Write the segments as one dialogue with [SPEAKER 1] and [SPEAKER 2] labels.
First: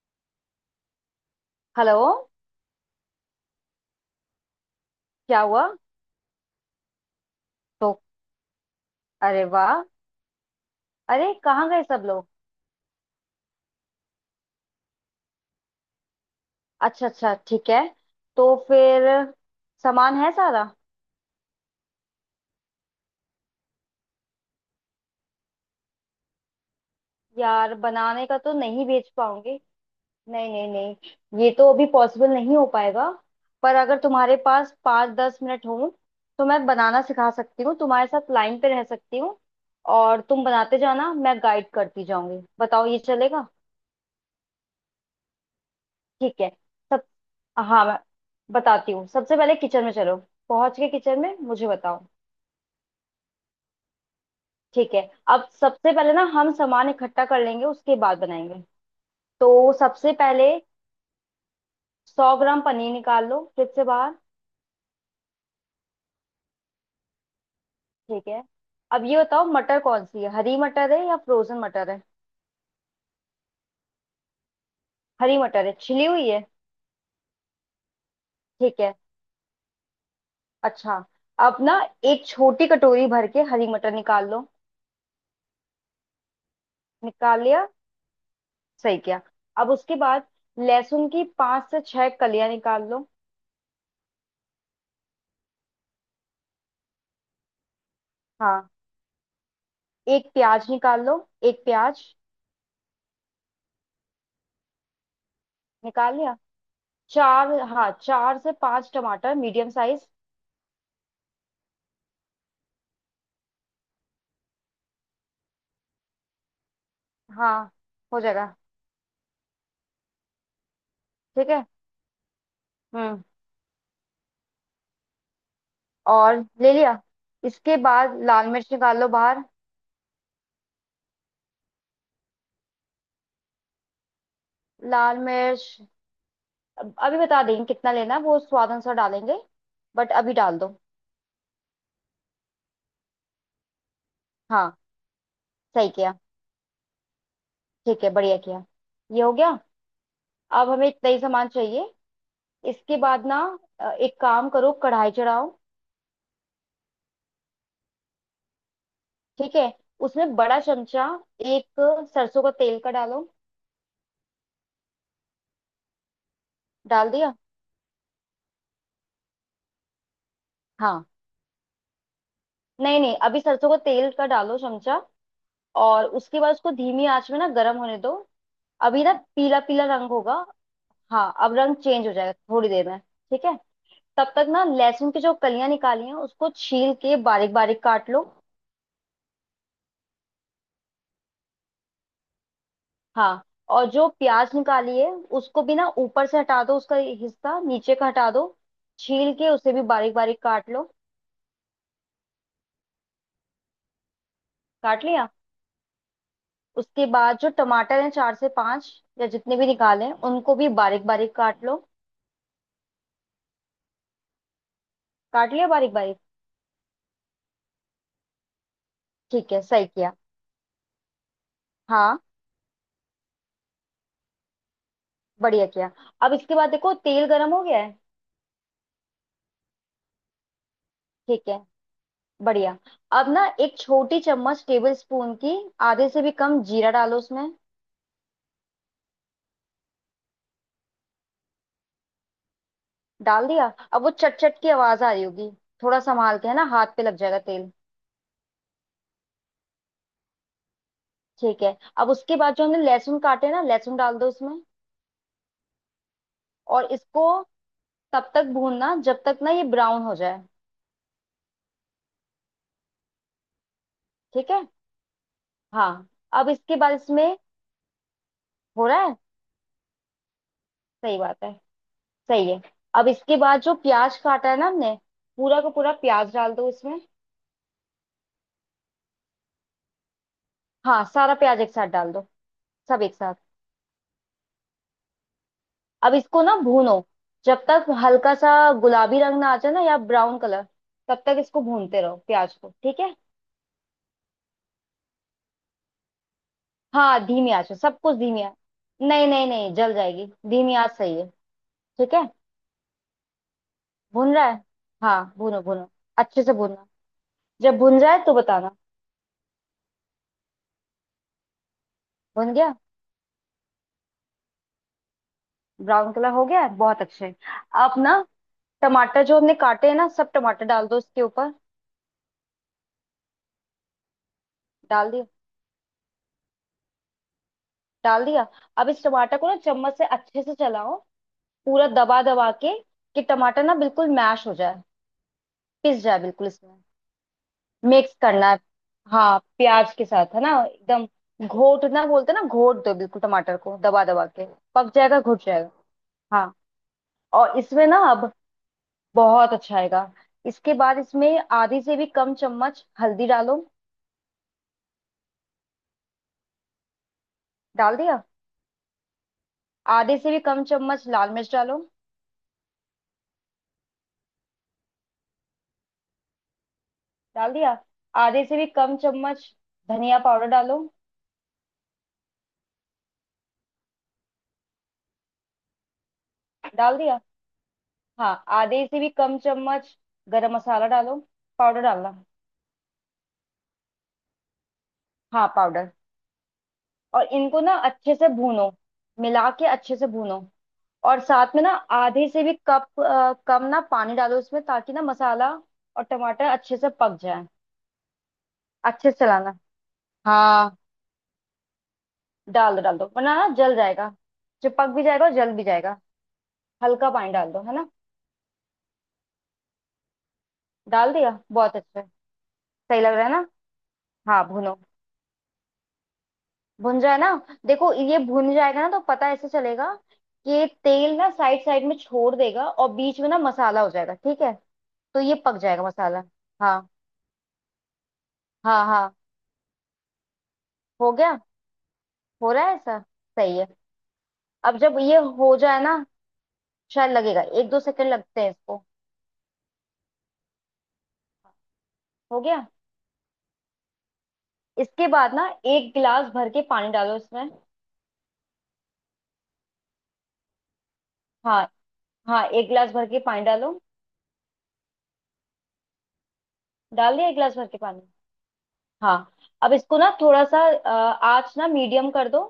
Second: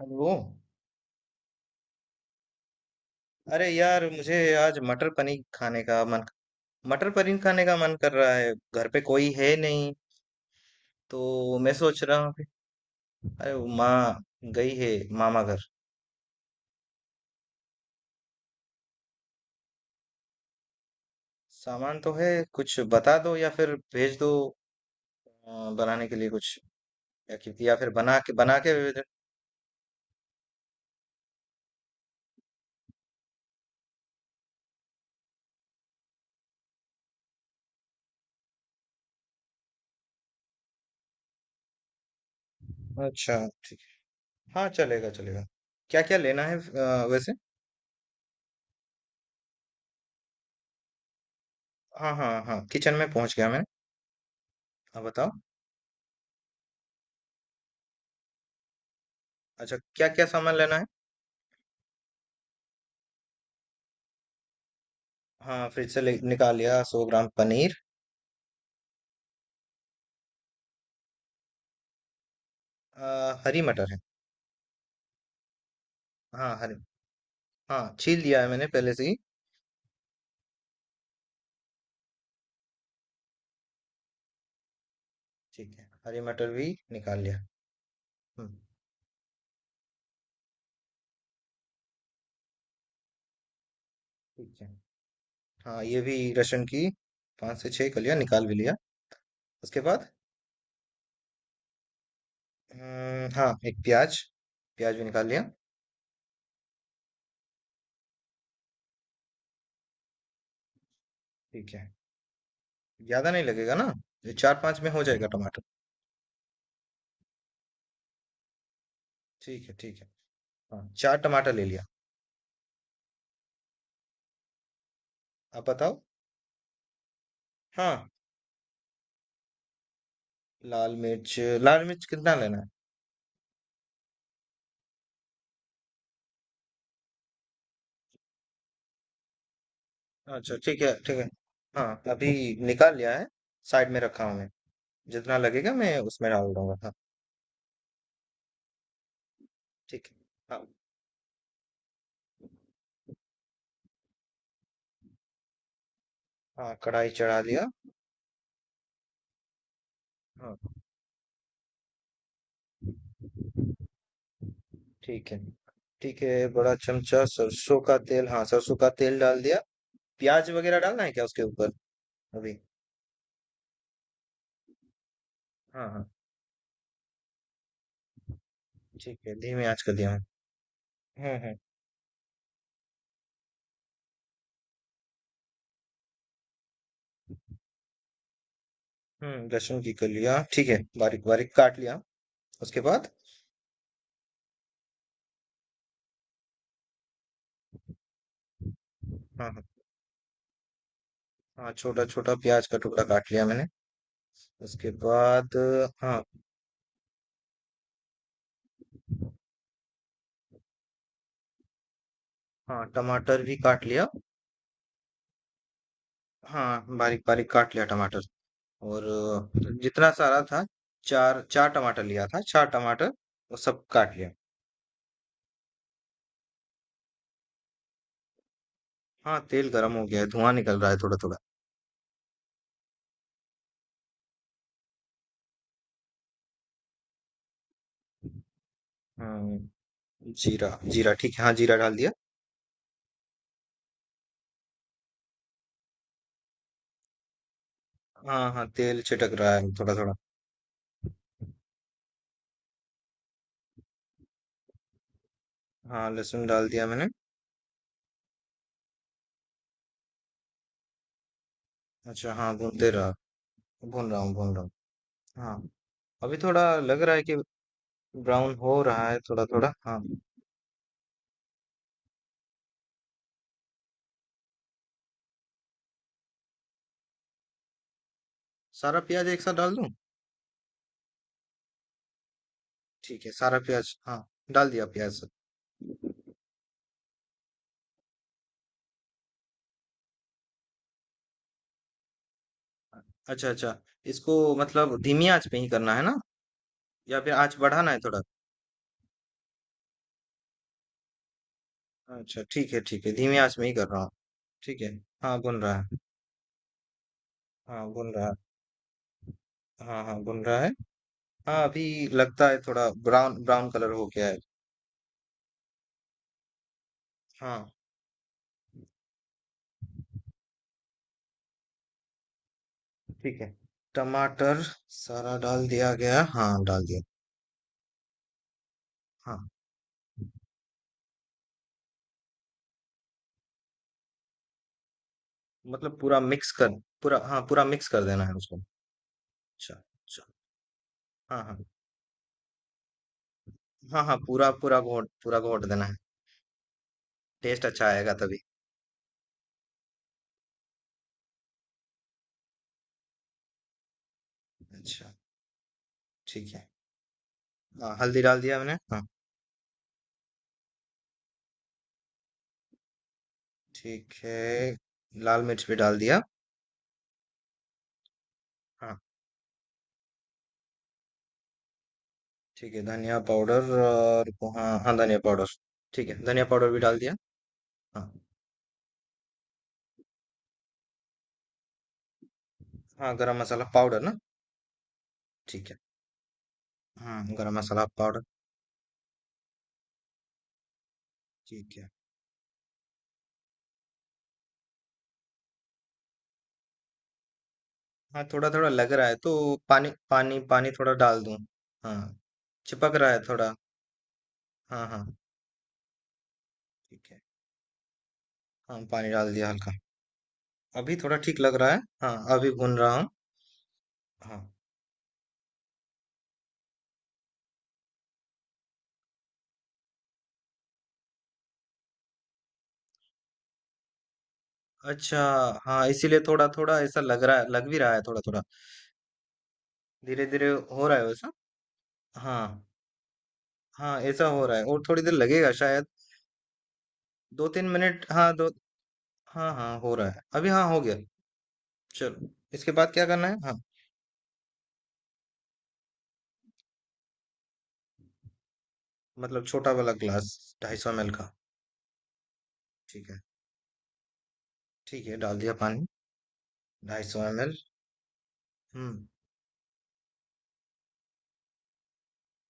[SPEAKER 1] Hello.
[SPEAKER 2] Hello.
[SPEAKER 1] अरे यार, मुझे आज मटर
[SPEAKER 2] क्या
[SPEAKER 1] पनीर
[SPEAKER 2] हुआ?
[SPEAKER 1] खाने का मन
[SPEAKER 2] तो
[SPEAKER 1] कर रहा है। घर पे कोई
[SPEAKER 2] अरे
[SPEAKER 1] है
[SPEAKER 2] वाह।
[SPEAKER 1] नहीं,
[SPEAKER 2] अरे
[SPEAKER 1] तो
[SPEAKER 2] कहाँ
[SPEAKER 1] मैं
[SPEAKER 2] गए
[SPEAKER 1] सोच
[SPEAKER 2] सब
[SPEAKER 1] रहा
[SPEAKER 2] लोग?
[SPEAKER 1] हूँ कि... अरे वो माँ गई है, मामा घर।
[SPEAKER 2] अच्छा अच्छा, ठीक है। तो फिर सामान है सारा?
[SPEAKER 1] सामान तो है, कुछ बता दो या फिर भेज दो, बनाने के लिए कुछ,
[SPEAKER 2] यार,
[SPEAKER 1] या फिर
[SPEAKER 2] बनाने का तो
[SPEAKER 1] बना के
[SPEAKER 2] नहीं
[SPEAKER 1] भेज
[SPEAKER 2] बेच पाऊंगी। नहीं नहीं नहीं, ये तो अभी पॉसिबल नहीं हो पाएगा। पर अगर तुम्हारे पास 5-10 मिनट हो तो मैं बनाना सिखा सकती हूँ, तुम्हारे साथ लाइन पे रह सकती हूँ और तुम बनाते जाना, मैं गाइड करती जाऊंगी। बताओ ये
[SPEAKER 1] दो। अच्छा
[SPEAKER 2] चलेगा?
[SPEAKER 1] ठीक है। हाँ, चलेगा चलेगा। क्या क्या
[SPEAKER 2] ठीक
[SPEAKER 1] लेना
[SPEAKER 2] है,
[SPEAKER 1] है वैसे।
[SPEAKER 2] हाँ मैं बताती हूँ। सबसे पहले किचन में चलो, पहुंच के किचन में मुझे बताओ।
[SPEAKER 1] हाँ हाँ हाँ, किचन में पहुंच गया मैं।
[SPEAKER 2] ठीक है।
[SPEAKER 1] अब बताओ।
[SPEAKER 2] अब सबसे पहले ना हम सामान इकट्ठा कर लेंगे, उसके बाद बनाएंगे। तो
[SPEAKER 1] अच्छा, क्या
[SPEAKER 2] सबसे
[SPEAKER 1] क्या
[SPEAKER 2] पहले
[SPEAKER 1] सामान लेना है।
[SPEAKER 2] 100 ग्राम पनीर निकाल लो फ्रिज से बाहर।
[SPEAKER 1] हाँ, फ्रिज से निकाल लिया 100 ग्राम पनीर।
[SPEAKER 2] ठीक है। अब ये बताओ, मटर कौन सी है, हरी मटर है या फ्रोजन मटर है?
[SPEAKER 1] आ, हरी मटर है।
[SPEAKER 2] हरी मटर है, छिली हुई है?
[SPEAKER 1] हाँ हरी। हाँ, छील लिया है मैंने
[SPEAKER 2] ठीक है,
[SPEAKER 1] पहले से ही।
[SPEAKER 2] अच्छा। अब ना एक छोटी कटोरी भर के हरी मटर निकाल लो।
[SPEAKER 1] ठीक है, हरी मटर भी निकाल लिया।
[SPEAKER 2] निकाल लिया,
[SPEAKER 1] हम्म।
[SPEAKER 2] सही किया। अब उसके बाद लहसुन की पांच से छह कलियां निकाल लो।
[SPEAKER 1] ठीक है। हाँ ये भी, लहसुन की 5 से 6 कलियां निकाल भी
[SPEAKER 2] हाँ,
[SPEAKER 1] लिया। उसके बाद...
[SPEAKER 2] एक प्याज निकाल लो, एक प्याज।
[SPEAKER 1] हाँ एक प्याज। प्याज भी निकाल लिया।
[SPEAKER 2] निकाल लिया। चार, हाँ चार से पांच टमाटर मीडियम साइज।
[SPEAKER 1] ठीक है। ज्यादा नहीं लगेगा ना? ये चार पांच में हो जाएगा टमाटर?
[SPEAKER 2] हाँ हो जाएगा।
[SPEAKER 1] ठीक है ठीक है। हाँ, चार
[SPEAKER 2] ठीक
[SPEAKER 1] टमाटर ले
[SPEAKER 2] है।
[SPEAKER 1] लिया।
[SPEAKER 2] हम्म,
[SPEAKER 1] आप बताओ।
[SPEAKER 2] और ले लिया। इसके
[SPEAKER 1] हाँ,
[SPEAKER 2] बाद लाल मिर्च निकाल लो बाहर।
[SPEAKER 1] लाल मिर्च। लाल मिर्च कितना लेना
[SPEAKER 2] लाल मिर्च अभी बता देंगे कितना लेना है, वो स्वाद अनुसार डालेंगे, बट अभी
[SPEAKER 1] है? अच्छा
[SPEAKER 2] डाल दो।
[SPEAKER 1] ठीक है ठीक है। हाँ, अभी निकाल लिया है, साइड में रखा हूँ मैं।
[SPEAKER 2] हाँ,
[SPEAKER 1] जितना लगेगा
[SPEAKER 2] सही
[SPEAKER 1] मैं
[SPEAKER 2] किया,
[SPEAKER 1] उसमें डाल दूंगा, हाँ।
[SPEAKER 2] ठीक है, बढ़िया किया। ये हो गया।
[SPEAKER 1] ठीक है। हाँ
[SPEAKER 2] अब हमें इतना ही सामान चाहिए। इसके बाद ना, एक काम करो, कढ़ाई चढ़ाओ।
[SPEAKER 1] हाँ, कढ़ाई चढ़ा लिया।
[SPEAKER 2] ठीक है। उसमें
[SPEAKER 1] हाँ।
[SPEAKER 2] बड़ा चमचा एक सरसों का तेल का डालो।
[SPEAKER 1] ठीक है ठीक है, बड़ा
[SPEAKER 2] डाल
[SPEAKER 1] चमचा
[SPEAKER 2] दिया,
[SPEAKER 1] सरसों का तेल, हाँ सरसों का तेल डाल दिया। प्याज वगैरह डालना
[SPEAKER 2] हाँ।
[SPEAKER 1] है क्या उसके ऊपर अभी?
[SPEAKER 2] नहीं नहीं, अभी सरसों का तेल का डालो चमचा।
[SPEAKER 1] हाँ हाँ।
[SPEAKER 2] और उसके बाद उसको धीमी आंच में ना गर्म होने दो। अभी ना
[SPEAKER 1] ठीक है,
[SPEAKER 2] पीला
[SPEAKER 1] धीमी आंच
[SPEAKER 2] पीला
[SPEAKER 1] कर दिया
[SPEAKER 2] रंग
[SPEAKER 1] हूँ।
[SPEAKER 2] होगा। हाँ
[SPEAKER 1] हम्म।
[SPEAKER 2] अब
[SPEAKER 1] हम्म।
[SPEAKER 2] रंग चेंज हो जाएगा थोड़ी देर में, ठीक है। तब तक ना लहसुन की जो कलियां निकाली हैं उसको छील के बारीक बारीक काट लो।
[SPEAKER 1] लहसुन की कर लिया, ठीक है, बारीक बारीक काट लिया। उसके बाद...
[SPEAKER 2] हाँ, और जो प्याज निकाली है उसको भी ना ऊपर से हटा दो, उसका हिस्सा नीचे का हटा दो, छील के
[SPEAKER 1] हाँ हाँ।
[SPEAKER 2] उसे भी बारीक बारीक काट लो।
[SPEAKER 1] हाँ, छोटा छोटा प्याज का टुकड़ा काट लिया मैंने। उसके
[SPEAKER 2] काट लिया।
[SPEAKER 1] बाद... हाँ।
[SPEAKER 2] उसके बाद जो टमाटर हैं चार से पांच या जितने भी निकाले हैं उनको भी बारीक बारीक काट लो।
[SPEAKER 1] हाँ, टमाटर भी काट लिया।
[SPEAKER 2] काट लिया बारीक बारीक।
[SPEAKER 1] हाँ, बारीक बारीक काट लिया टमाटर। और
[SPEAKER 2] ठीक है, सही
[SPEAKER 1] जितना
[SPEAKER 2] किया,
[SPEAKER 1] सारा था, चार चार टमाटर
[SPEAKER 2] हाँ
[SPEAKER 1] लिया था, चार टमाटर, वो सब काट लिया।
[SPEAKER 2] बढ़िया किया। अब इसके बाद देखो तेल गर्म हो गया है।
[SPEAKER 1] हाँ, तेल गरम हो गया है, धुआं निकल रहा है थोड़ा थोड़ा।
[SPEAKER 2] ठीक है, बढ़िया। अब ना एक छोटी चम्मच टेबल स्पून की, आधे से भी कम जीरा डालो उसमें।
[SPEAKER 1] हाँ, जीरा जीरा ठीक है, हाँ जीरा डाल दिया।
[SPEAKER 2] डाल दिया। अब वो चट चट की आवाज आ रही होगी, थोड़ा संभाल के है ना, हाथ पे लग जाएगा तेल।
[SPEAKER 1] हाँ हाँ, तेल छिटक रहा है थोड़ा थोड़ा।
[SPEAKER 2] ठीक है, अब उसके बाद जो हमने लहसुन काटे हैं ना, लहसुन डाल दो उसमें।
[SPEAKER 1] हाँ, लहसुन डाल
[SPEAKER 2] और
[SPEAKER 1] दिया मैंने।
[SPEAKER 2] इसको तब तक भूनना जब तक ना ये ब्राउन हो जाए।
[SPEAKER 1] अच्छा, हाँ, भूनते रहा, भून रहा हूँ
[SPEAKER 2] ठीक
[SPEAKER 1] भून रहा
[SPEAKER 2] है,
[SPEAKER 1] हूँ। हाँ।
[SPEAKER 2] हाँ।
[SPEAKER 1] अभी
[SPEAKER 2] अब
[SPEAKER 1] थोड़ा
[SPEAKER 2] इसके बाद
[SPEAKER 1] लग रहा है
[SPEAKER 2] इसमें
[SPEAKER 1] कि ब्राउन हो
[SPEAKER 2] हो रहा
[SPEAKER 1] रहा
[SPEAKER 2] है,
[SPEAKER 1] है थोड़ा थोड़ा, हाँ।
[SPEAKER 2] सही बात है, सही है। अब इसके बाद जो प्याज काटा है ना हमने, पूरा का पूरा प्याज डाल दो इसमें।
[SPEAKER 1] सारा प्याज एक साथ डाल दूँ?
[SPEAKER 2] हाँ सारा प्याज एक साथ डाल दो, सब एक
[SPEAKER 1] ठीक है,
[SPEAKER 2] साथ।
[SPEAKER 1] सारा प्याज, हाँ, डाल दिया प्याज सब।
[SPEAKER 2] अब इसको ना भूनो जब तक हल्का सा गुलाबी रंग ना आ जाए ना या ब्राउन कलर, तब तक इसको भूनते रहो प्याज को, ठीक है।
[SPEAKER 1] अच्छा अच्छा। इसको मतलब धीमी आंच पे ही करना है ना,
[SPEAKER 2] हाँ
[SPEAKER 1] या फिर
[SPEAKER 2] धीमी
[SPEAKER 1] आँच
[SPEAKER 2] आंच पे,
[SPEAKER 1] बढ़ाना
[SPEAKER 2] सब
[SPEAKER 1] है
[SPEAKER 2] कुछ
[SPEAKER 1] थोड़ा?
[SPEAKER 2] धीमी आंच। नहीं नहीं नहीं जल जाएगी, धीमी आंच सही है, ठीक है।
[SPEAKER 1] अच्छा, ठीक है, धीमी आँच में ही कर रहा हूँ।
[SPEAKER 2] भून रहा है,
[SPEAKER 1] ठीक है,
[SPEAKER 2] हाँ
[SPEAKER 1] हाँ,
[SPEAKER 2] भूनो
[SPEAKER 1] भून रहा
[SPEAKER 2] भूनो।
[SPEAKER 1] है।
[SPEAKER 2] अच्छे से भूनना, जब
[SPEAKER 1] हाँ,
[SPEAKER 2] भून
[SPEAKER 1] भून
[SPEAKER 2] जाए
[SPEAKER 1] रहा है।
[SPEAKER 2] तो बताना।
[SPEAKER 1] हाँ, हाँ, भून रहा है। हाँ, अभी लगता
[SPEAKER 2] भून
[SPEAKER 1] है
[SPEAKER 2] गया,
[SPEAKER 1] थोड़ा ब्राउन ब्राउन कलर हो गया है।
[SPEAKER 2] ब्राउन कलर हो गया है, बहुत अच्छे।
[SPEAKER 1] हाँ,
[SPEAKER 2] अब ना टमाटर जो हमने काटे हैं ना सब टमाटर डाल दो इसके ऊपर।
[SPEAKER 1] ठीक है। टमाटर
[SPEAKER 2] डाल दिया,
[SPEAKER 1] सारा डाल दिया गया। हाँ, डाल दिया।
[SPEAKER 2] डाल दिया। अब इस
[SPEAKER 1] हाँ,
[SPEAKER 2] टमाटर को ना चम्मच से अच्छे से चलाओ, पूरा दबा दबा के कि टमाटर ना बिल्कुल मैश हो जाए,
[SPEAKER 1] मतलब
[SPEAKER 2] पिस जाए
[SPEAKER 1] पूरा
[SPEAKER 2] बिल्कुल
[SPEAKER 1] मिक्स कर
[SPEAKER 2] इसमें।
[SPEAKER 1] पूरा, हाँ, पूरा मिक्स कर
[SPEAKER 2] मिक्स
[SPEAKER 1] देना है
[SPEAKER 2] करना
[SPEAKER 1] उसको।
[SPEAKER 2] है, हाँ
[SPEAKER 1] अच्छा,
[SPEAKER 2] प्याज के
[SPEAKER 1] अच्छा।
[SPEAKER 2] साथ है ना एकदम।
[SPEAKER 1] हाँ, हाँ।
[SPEAKER 2] घोटना बोलते हैं ना, घोट दो बिल्कुल टमाटर को
[SPEAKER 1] हाँ,
[SPEAKER 2] दबा
[SPEAKER 1] हाँ,
[SPEAKER 2] दबा के।
[SPEAKER 1] पूरा
[SPEAKER 2] पक जाएगा,
[SPEAKER 1] पूरा
[SPEAKER 2] घुट
[SPEAKER 1] घोट
[SPEAKER 2] जाएगा,
[SPEAKER 1] देना है।
[SPEAKER 2] हाँ। और
[SPEAKER 1] टेस्ट
[SPEAKER 2] इसमें
[SPEAKER 1] अच्छा
[SPEAKER 2] ना
[SPEAKER 1] आएगा
[SPEAKER 2] अब
[SPEAKER 1] तभी।
[SPEAKER 2] बहुत अच्छा आएगा। इसके बाद इसमें आधी से भी कम चम्मच हल्दी डालो।
[SPEAKER 1] अच्छा, ठीक है। हाँ,
[SPEAKER 2] डाल
[SPEAKER 1] हल्दी
[SPEAKER 2] दिया।
[SPEAKER 1] डाल दिया मैंने। हाँ,
[SPEAKER 2] आधे से भी कम चम्मच लाल मिर्च डालो।
[SPEAKER 1] ठीक है, लाल मिर्च भी डाल दिया।
[SPEAKER 2] डाल दिया। आधे से भी कम
[SPEAKER 1] हाँ,
[SPEAKER 2] चम्मच धनिया पाउडर डालो।
[SPEAKER 1] ठीक है, धनिया पाउडर, और हाँ हाँ धनिया पाउडर, ठीक है, धनिया पाउडर भी
[SPEAKER 2] डाल
[SPEAKER 1] डाल दिया।
[SPEAKER 2] दिया,
[SPEAKER 1] हाँ
[SPEAKER 2] हाँ। आधे से भी कम चम्मच गरम मसाला डालो, पाउडर डालना।
[SPEAKER 1] हाँ, गरम मसाला पाउडर ना?
[SPEAKER 2] हाँ
[SPEAKER 1] ठीक है,
[SPEAKER 2] पाउडर।
[SPEAKER 1] हाँ,
[SPEAKER 2] और
[SPEAKER 1] गरम
[SPEAKER 2] इनको ना
[SPEAKER 1] मसाला
[SPEAKER 2] अच्छे
[SPEAKER 1] पाउडर।
[SPEAKER 2] से भूनो, मिला के अच्छे से भूनो। और साथ में ना
[SPEAKER 1] ठीक है।
[SPEAKER 2] आधे से भी कम ना पानी डालो इसमें ताकि ना मसाला और टमाटर अच्छे से पक जाए।
[SPEAKER 1] हाँ, थोड़ा थोड़ा लग रहा
[SPEAKER 2] अच्छे
[SPEAKER 1] है
[SPEAKER 2] से
[SPEAKER 1] तो
[SPEAKER 2] चलाना,
[SPEAKER 1] पानी पानी पानी
[SPEAKER 2] हाँ
[SPEAKER 1] थोड़ा डाल दूं? हाँ, चिपक
[SPEAKER 2] डाल दो
[SPEAKER 1] रहा है
[SPEAKER 2] वरना ना
[SPEAKER 1] थोड़ा।
[SPEAKER 2] जल जाएगा, जो
[SPEAKER 1] हाँ
[SPEAKER 2] पक भी
[SPEAKER 1] हाँ।
[SPEAKER 2] जाएगा और जल भी जाएगा।
[SPEAKER 1] ठीक
[SPEAKER 2] हल्का
[SPEAKER 1] है,
[SPEAKER 2] पानी डाल दो है ना।
[SPEAKER 1] हाँ, पानी डाल दिया हल्का। अभी
[SPEAKER 2] डाल
[SPEAKER 1] थोड़ा
[SPEAKER 2] दिया,
[SPEAKER 1] ठीक लग रहा
[SPEAKER 2] बहुत
[SPEAKER 1] है,
[SPEAKER 2] अच्छा है।
[SPEAKER 1] हाँ, अभी भून रहा
[SPEAKER 2] सही
[SPEAKER 1] हूँ।
[SPEAKER 2] लग रहा है ना? हाँ
[SPEAKER 1] हाँ।
[SPEAKER 2] भुनो, भुन जाए ना। देखो ये भुन जाएगा ना तो पता ऐसे चलेगा कि ये तेल ना साइड साइड में छोड़ देगा और बीच में ना मसाला हो जाएगा, ठीक है।
[SPEAKER 1] अच्छा।
[SPEAKER 2] तो ये पक जाएगा
[SPEAKER 1] हाँ, इसीलिए
[SPEAKER 2] मसाला,
[SPEAKER 1] थोड़ा थोड़ा
[SPEAKER 2] हाँ
[SPEAKER 1] ऐसा लग रहा है, लग भी रहा है थोड़ा थोड़ा।
[SPEAKER 2] हाँ हाँ।
[SPEAKER 1] धीरे धीरे हो रहा है
[SPEAKER 2] हो
[SPEAKER 1] वैसा।
[SPEAKER 2] गया,
[SPEAKER 1] हाँ।
[SPEAKER 2] हो रहा है ऐसा, सही है।
[SPEAKER 1] हाँ, ऐसा हो रहा है
[SPEAKER 2] अब
[SPEAKER 1] और
[SPEAKER 2] जब
[SPEAKER 1] थोड़ी देर
[SPEAKER 2] ये
[SPEAKER 1] लगेगा
[SPEAKER 2] हो जाए
[SPEAKER 1] शायद।
[SPEAKER 2] ना, शायद लगेगा,
[SPEAKER 1] दो तीन
[SPEAKER 2] एक दो
[SPEAKER 1] मिनट
[SPEAKER 2] सेकंड
[SPEAKER 1] हाँ
[SPEAKER 2] लगते
[SPEAKER 1] दो।
[SPEAKER 2] हैं इसको।
[SPEAKER 1] हाँ हाँ, हो रहा है अभी, हाँ हो गया। चलो,
[SPEAKER 2] हो गया।
[SPEAKER 1] इसके बाद क्या करना है? हाँ।
[SPEAKER 2] इसके बाद ना एक गिलास भर के पानी डालो इसमें।
[SPEAKER 1] मतलब छोटा वाला ग्लास, 250 ml का।
[SPEAKER 2] हाँ हाँ, एक गिलास भर
[SPEAKER 1] ठीक
[SPEAKER 2] के
[SPEAKER 1] है,
[SPEAKER 2] पानी डालो।
[SPEAKER 1] ठीक है, डाल दिया पानी, ढाई
[SPEAKER 2] डाल
[SPEAKER 1] सौ
[SPEAKER 2] दिया एक
[SPEAKER 1] एम एल
[SPEAKER 2] गिलास भर के पानी।
[SPEAKER 1] हम्म।
[SPEAKER 2] हाँ, अब इसको ना थोड़ा सा आँच ना मीडियम कर दो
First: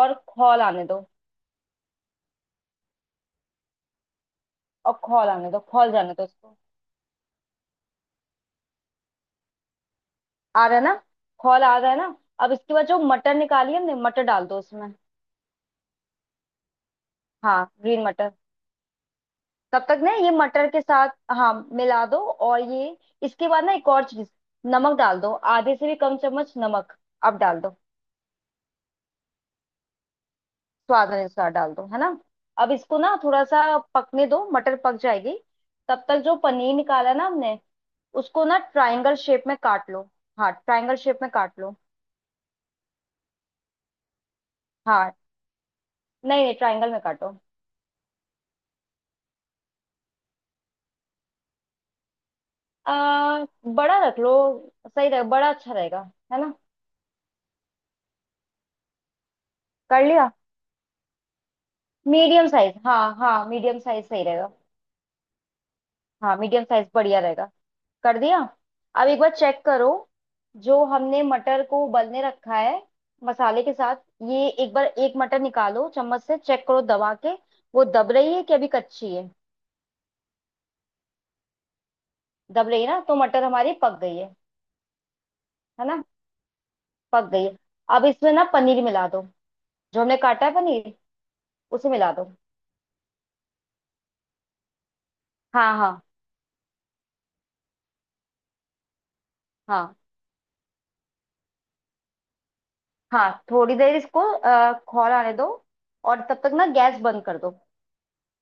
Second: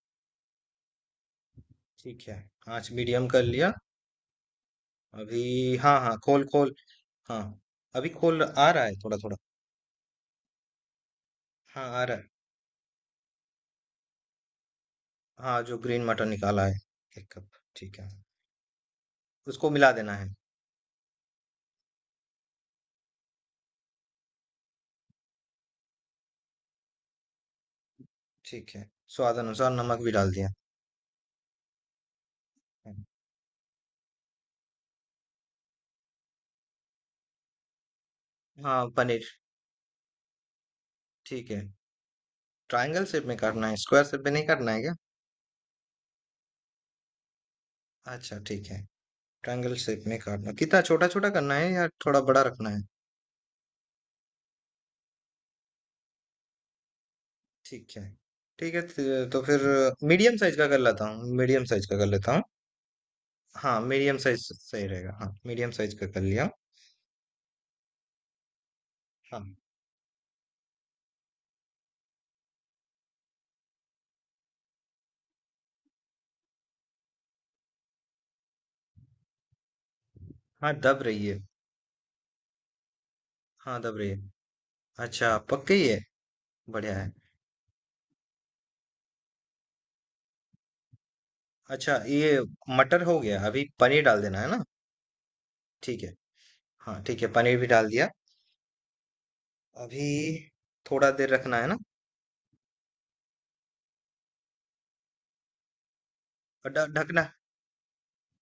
[SPEAKER 2] और खौल आने दो।
[SPEAKER 1] ठीक है, आंच मीडियम कर लिया।
[SPEAKER 2] और खौल आने दो,
[SPEAKER 1] अभी
[SPEAKER 2] खौल
[SPEAKER 1] हाँ
[SPEAKER 2] जाने
[SPEAKER 1] हाँ,
[SPEAKER 2] दो
[SPEAKER 1] खोल
[SPEAKER 2] इसको।
[SPEAKER 1] खोल। हाँ, अभी खोल आ रहा है थोड़ा थोड़ा।
[SPEAKER 2] आ रहा है ना, खौल आ
[SPEAKER 1] हाँ,
[SPEAKER 2] रहा है
[SPEAKER 1] आ रहा
[SPEAKER 2] ना।
[SPEAKER 1] है।
[SPEAKER 2] अब इसके बाद जो मटर निकाली हमने, मटर डाल दो उसमें।
[SPEAKER 1] हाँ, जो ग्रीन मटर निकाला है, एक कप।
[SPEAKER 2] हाँ
[SPEAKER 1] ठीक
[SPEAKER 2] ग्रीन
[SPEAKER 1] है,
[SPEAKER 2] मटर।
[SPEAKER 1] उसको
[SPEAKER 2] तब
[SPEAKER 1] मिला
[SPEAKER 2] तक ना
[SPEAKER 1] देना
[SPEAKER 2] ये
[SPEAKER 1] है।
[SPEAKER 2] मटर के साथ, हाँ मिला दो। और ये, इसके बाद ना एक और चीज, नमक डाल दो, आधे से भी कम चम्मच नमक अब डाल दो,
[SPEAKER 1] ठीक है, स्वाद अनुसार नमक भी डाल दिया।
[SPEAKER 2] स्वाद अनुसार डाल दो है ना। अब इसको ना थोड़ा सा पकने दो, मटर पक जाएगी, तब तक जो पनीर निकाला ना हमने उसको ना
[SPEAKER 1] हाँ,
[SPEAKER 2] ट्रायंगल
[SPEAKER 1] पनीर।
[SPEAKER 2] शेप में काट लो। हाँ ट्रायंगल शेप में
[SPEAKER 1] ठीक
[SPEAKER 2] काट
[SPEAKER 1] है।
[SPEAKER 2] लो।
[SPEAKER 1] ट्रायंगल शेप में करना है, स्क्वायर शेप में नहीं करना है क्या?
[SPEAKER 2] हाँ नहीं नहीं ट्रायंगल में काटो।
[SPEAKER 1] अच्छा, ठीक है। ट्रायंगल शेप में काटना कितना छोटा-छोटा करना है, या थोड़ा बड़ा रखना है?
[SPEAKER 2] आ, बड़ा रख लो, सही रहेगा, बड़ा अच्छा रहेगा, है ना।
[SPEAKER 1] ठीक है। ठीक है, त तो फिर
[SPEAKER 2] कर लिया,
[SPEAKER 1] मीडियम साइज़ का कर लेता हूँ, मीडियम साइज़ का कर लेता हूँ।
[SPEAKER 2] मीडियम साइज, हाँ हाँ मीडियम
[SPEAKER 1] हाँ,
[SPEAKER 2] साइज
[SPEAKER 1] मीडियम
[SPEAKER 2] सही
[SPEAKER 1] साइज़
[SPEAKER 2] रहेगा।
[SPEAKER 1] सही रहेगा। हाँ, मीडियम साइज़ का कर
[SPEAKER 2] हाँ
[SPEAKER 1] लिया।
[SPEAKER 2] मीडियम साइज बढ़िया रहेगा। कर दिया। अब एक बार
[SPEAKER 1] हाँ,
[SPEAKER 2] चेक करो, जो हमने मटर को उबलने रखा है मसाले के साथ, ये एक बार एक मटर निकालो चम्मच से, चेक करो दबा के, वो दब रही है कि अभी कच्ची है।
[SPEAKER 1] हाँ, दब रही है।
[SPEAKER 2] दब रही है ना, तो मटर हमारी
[SPEAKER 1] हाँ, दब
[SPEAKER 2] पक
[SPEAKER 1] रही
[SPEAKER 2] गई
[SPEAKER 1] है।
[SPEAKER 2] है
[SPEAKER 1] अच्छा, पक
[SPEAKER 2] है
[SPEAKER 1] गई है?
[SPEAKER 2] ना,
[SPEAKER 1] बढ़िया है।
[SPEAKER 2] पक गई है। अब इसमें ना पनीर मिला दो, जो हमने काटा है पनीर उसे
[SPEAKER 1] अच्छा,
[SPEAKER 2] मिला दो।
[SPEAKER 1] ये मटर हो गया, अभी पनीर डाल देना है ना?
[SPEAKER 2] हाँ हाँ
[SPEAKER 1] ठीक है। हाँ, ठीक है, पनीर भी डाल दिया।
[SPEAKER 2] हाँ,
[SPEAKER 1] अभी थोड़ा देर रखना है ना?
[SPEAKER 2] हाँ थोड़ी देर इसको खौल आने दो और तब तक ना
[SPEAKER 1] ढ
[SPEAKER 2] गैस बंद
[SPEAKER 1] ढकना,
[SPEAKER 2] कर दो।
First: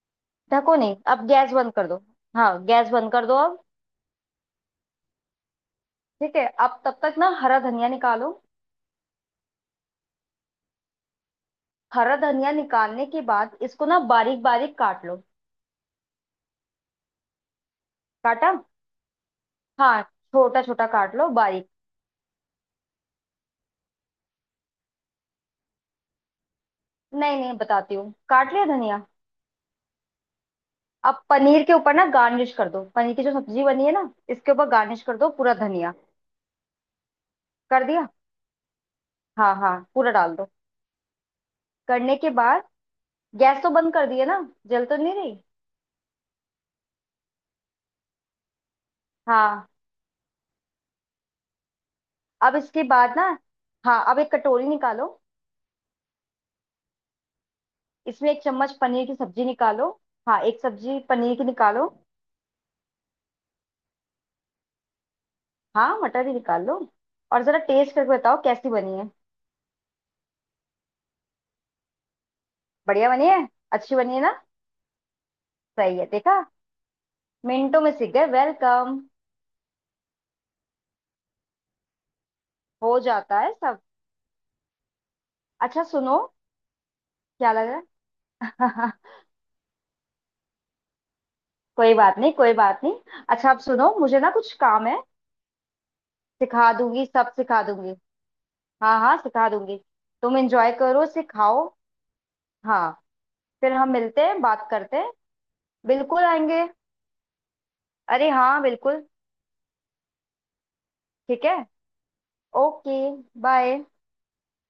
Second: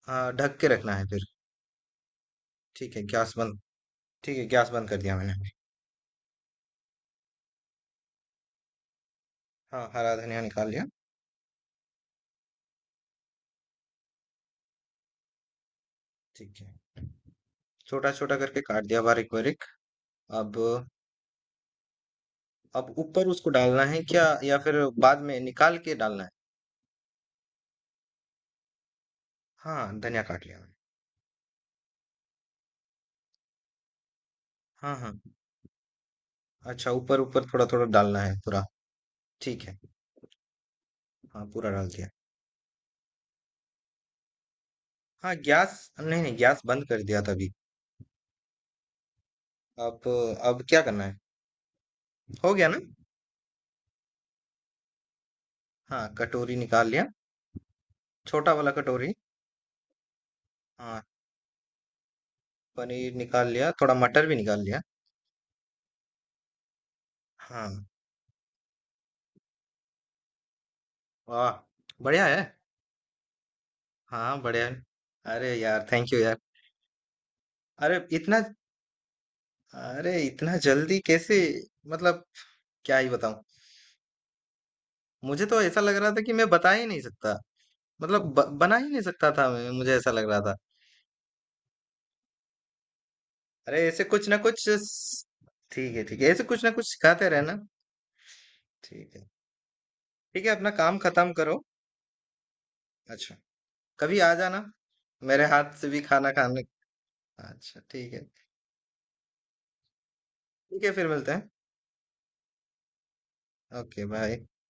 [SPEAKER 1] हाँ, ढक के
[SPEAKER 2] ढको
[SPEAKER 1] रखना
[SPEAKER 2] नहीं,
[SPEAKER 1] है
[SPEAKER 2] अब
[SPEAKER 1] फिर।
[SPEAKER 2] गैस बंद कर दो, हाँ गैस
[SPEAKER 1] ठीक है,
[SPEAKER 2] बंद कर
[SPEAKER 1] गैस
[SPEAKER 2] दो
[SPEAKER 1] बंद,
[SPEAKER 2] अब।
[SPEAKER 1] ठीक है, गैस बंद कर दिया मैंने।
[SPEAKER 2] ठीक है, अब तब तक ना हरा धनिया निकालो।
[SPEAKER 1] हाँ, हरा धनिया निकाल लिया।
[SPEAKER 2] हरा धनिया निकालने के बाद इसको ना बारीक बारीक काट लो।
[SPEAKER 1] ठीक है, छोटा छोटा
[SPEAKER 2] काटा,
[SPEAKER 1] करके काट दिया बारीक बारीक।
[SPEAKER 2] हाँ
[SPEAKER 1] अब...
[SPEAKER 2] छोटा छोटा काट लो बारीक।
[SPEAKER 1] अब ऊपर उसको डालना है क्या, या फिर बाद में निकाल के डालना है?
[SPEAKER 2] नहीं नहीं बताती हूँ, काट लिया धनिया।
[SPEAKER 1] हाँ, धनिया काट लिया मैंने।
[SPEAKER 2] अब पनीर के ऊपर ना गार्निश कर दो, पनीर की जो सब्जी बनी है ना इसके ऊपर
[SPEAKER 1] हाँ
[SPEAKER 2] गार्निश
[SPEAKER 1] हाँ।
[SPEAKER 2] कर दो पूरा धनिया।
[SPEAKER 1] अच्छा, ऊपर ऊपर थोड़ा थोड़ा
[SPEAKER 2] कर दिया,
[SPEAKER 1] डालना है पूरा?
[SPEAKER 2] हाँ
[SPEAKER 1] ठीक
[SPEAKER 2] हाँ
[SPEAKER 1] है,
[SPEAKER 2] पूरा डाल दो।
[SPEAKER 1] हाँ, पूरा डाल दिया।
[SPEAKER 2] करने के बाद गैस तो बंद कर दिया ना, जल तो नहीं
[SPEAKER 1] हाँ,
[SPEAKER 2] रही?
[SPEAKER 1] गैस, नहीं नहीं, गैस बंद कर दिया था अभी।
[SPEAKER 2] हाँ।
[SPEAKER 1] अब... अब क्या करना है, हो
[SPEAKER 2] अब
[SPEAKER 1] गया ना?
[SPEAKER 2] इसके बाद ना, हाँ अब एक कटोरी निकालो,
[SPEAKER 1] हाँ, कटोरी निकाल लिया।
[SPEAKER 2] इसमें एक
[SPEAKER 1] छोटा वाला
[SPEAKER 2] चम्मच पनीर
[SPEAKER 1] कटोरी।
[SPEAKER 2] की सब्जी निकालो। हाँ एक सब्जी
[SPEAKER 1] हाँ,
[SPEAKER 2] पनीर की निकालो।
[SPEAKER 1] पनीर निकाल लिया, थोड़ा मटर भी निकाल लिया।
[SPEAKER 2] हाँ मटर भी निकाल लो, और जरा
[SPEAKER 1] हाँ।
[SPEAKER 2] टेस्ट करके बताओ कैसी बनी है।
[SPEAKER 1] वाह, बढ़िया है।
[SPEAKER 2] बढ़िया बनी है, अच्छी बनी है ना,
[SPEAKER 1] हाँ, बढ़िया है। अरे यार,
[SPEAKER 2] सही है।
[SPEAKER 1] थैंक यू यार।
[SPEAKER 2] देखा, मिनटों में
[SPEAKER 1] अरे
[SPEAKER 2] सीख गए,
[SPEAKER 1] इतना...
[SPEAKER 2] वेलकम।
[SPEAKER 1] अरे इतना जल्दी कैसे? मतलब, क्या
[SPEAKER 2] हो
[SPEAKER 1] ही
[SPEAKER 2] जाता
[SPEAKER 1] बताऊं।
[SPEAKER 2] है सब।
[SPEAKER 1] मुझे तो ऐसा
[SPEAKER 2] अच्छा
[SPEAKER 1] लग रहा
[SPEAKER 2] सुनो,
[SPEAKER 1] था कि मैं बता ही नहीं सकता।
[SPEAKER 2] क्या लग रहा
[SPEAKER 1] मतलब बना ही
[SPEAKER 2] है?
[SPEAKER 1] नहीं सकता था मैं, मुझे ऐसा लग रहा था।
[SPEAKER 2] कोई बात नहीं, कोई बात नहीं। अच्छा, अब
[SPEAKER 1] अरे,
[SPEAKER 2] सुनो,
[SPEAKER 1] ऐसे
[SPEAKER 2] मुझे
[SPEAKER 1] कुछ
[SPEAKER 2] ना
[SPEAKER 1] ना
[SPEAKER 2] कुछ
[SPEAKER 1] कुछ
[SPEAKER 2] काम है।
[SPEAKER 1] ठीक है, ठीक है, ऐसे कुछ ना
[SPEAKER 2] सिखा
[SPEAKER 1] कुछ
[SPEAKER 2] दूंगी,
[SPEAKER 1] सिखाते
[SPEAKER 2] सब
[SPEAKER 1] रहना।
[SPEAKER 2] सिखा दूंगी, हाँ
[SPEAKER 1] ठीक
[SPEAKER 2] हाँ
[SPEAKER 1] है।
[SPEAKER 2] सिखा दूंगी। तुम
[SPEAKER 1] ठीक है, अपना
[SPEAKER 2] एंजॉय
[SPEAKER 1] काम
[SPEAKER 2] करो,
[SPEAKER 1] खत्म करो।
[SPEAKER 2] सिखाओ। हाँ।
[SPEAKER 1] अच्छा।
[SPEAKER 2] फिर हम
[SPEAKER 1] कभी
[SPEAKER 2] मिलते
[SPEAKER 1] आ
[SPEAKER 2] हैं,
[SPEAKER 1] जाना
[SPEAKER 2] बात करते हैं।
[SPEAKER 1] मेरे हाथ से भी
[SPEAKER 2] बिल्कुल
[SPEAKER 1] खाना खाने।
[SPEAKER 2] आएंगे,
[SPEAKER 1] अच्छा, ठीक है।
[SPEAKER 2] अरे हाँ बिल्कुल।
[SPEAKER 1] ठीक है, फिर मिलते
[SPEAKER 2] ठीक
[SPEAKER 1] हैं।
[SPEAKER 2] है, ओके, बाय।
[SPEAKER 1] Okay bye.